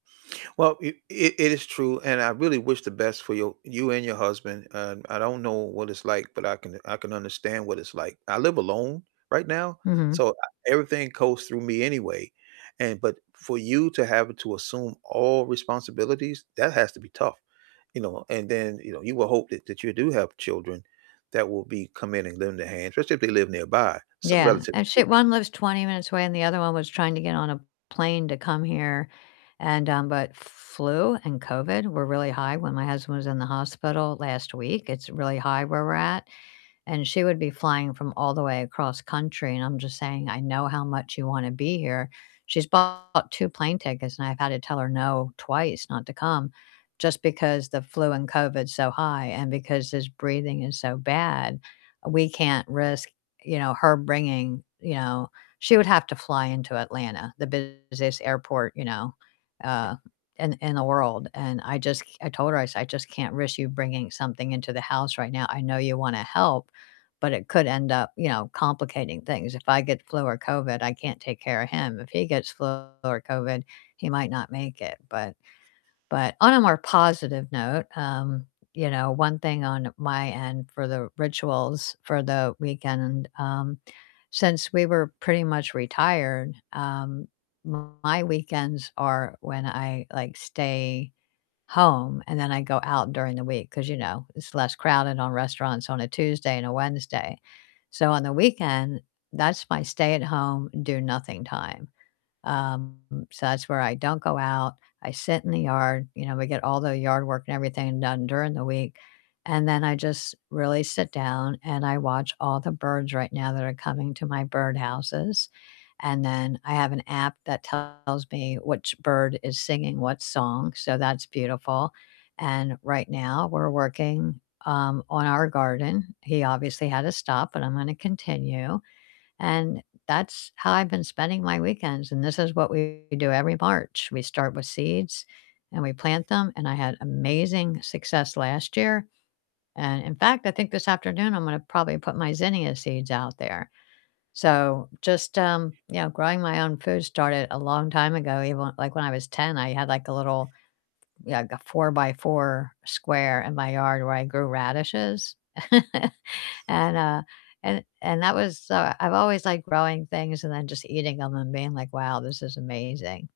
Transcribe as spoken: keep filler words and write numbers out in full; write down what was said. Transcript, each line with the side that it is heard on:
right: Well, it it it is true, and I really wish the best for your you and your husband. Um, I don't know what it's like, but I can u I can understand what it's like. I live alone right now,
left: Mhm.
right: so, ah, everything goes through me anyway. And but for you to have to assume all responsibilities, that has to be tough, you know, and then, you know, you would hope that that you do have children that will be come in and lend a hand, especially if they live nearby, some
left: Yeah,
right: relatively
left: and she
right: speaking.
left: one lives twenty minutes away, and the other one was trying to get on a plane to come here and, um but f f flu and COVID were really high when my husband was in the hospital last week, it's really high where we're at, and she would be flying from all the way across country, and I'm just saying, "I know how much you wanna be here." She's bought two plane tickets, and I've had to tell her no twice not to come just because the flu and COVID's so high and because his breathing is so bad, we can't risk, you know, her bringing You know, she would have to fly into Atlanta, the busiest airport, you know, uh, in th in the world, and I just c I told her, I said, "I just can't risk you bringing something into the house right now. I know you wanna help, but it could end up, you know, complicating things. If I get flu or COVID, I can't take care of him. If he gets flu or COVID, he might not make it," but but on a more positive note, um, you know, one thing on my end for the rituals for the weekend, um, since we were pretty much retired, um, my weekends are when I, like, stay home, and then I go out during the week 'cause, you know, it's less crowded on restaurants on a Tuesday and a Wednesday. So, on the weekend, that's my stay-at-home, do-nothing time. Um, so that's where I don't go out, I sit in the yard, you know, we get all the yard work and everything done during the week, and then I just really sit down, and I watch all the birds right now that are coming to my birdhouses, and then I have an app that tells me which bird is singing what song, so that's beautiful, and right now we're working, um, on our garden. He obviously had to stop, but I'm gonna continue. And that's how I've been spending my weekends, and this is what we do every March. We start with seeds, and we plant them, and I had amazing success last year. And in fact, I think this afternoon I'm gonna probably put my zinnia seeds out there. So, just, um, you know, growing my own food started a long time ago, even, l like, when I was ten, I had, like, a little yeah, like a four-by-four square in my yard where I grew radishes. And, uh and and that was, uh I've always liked growing things and then just eating 'em and being like, "Wow, this is amazing."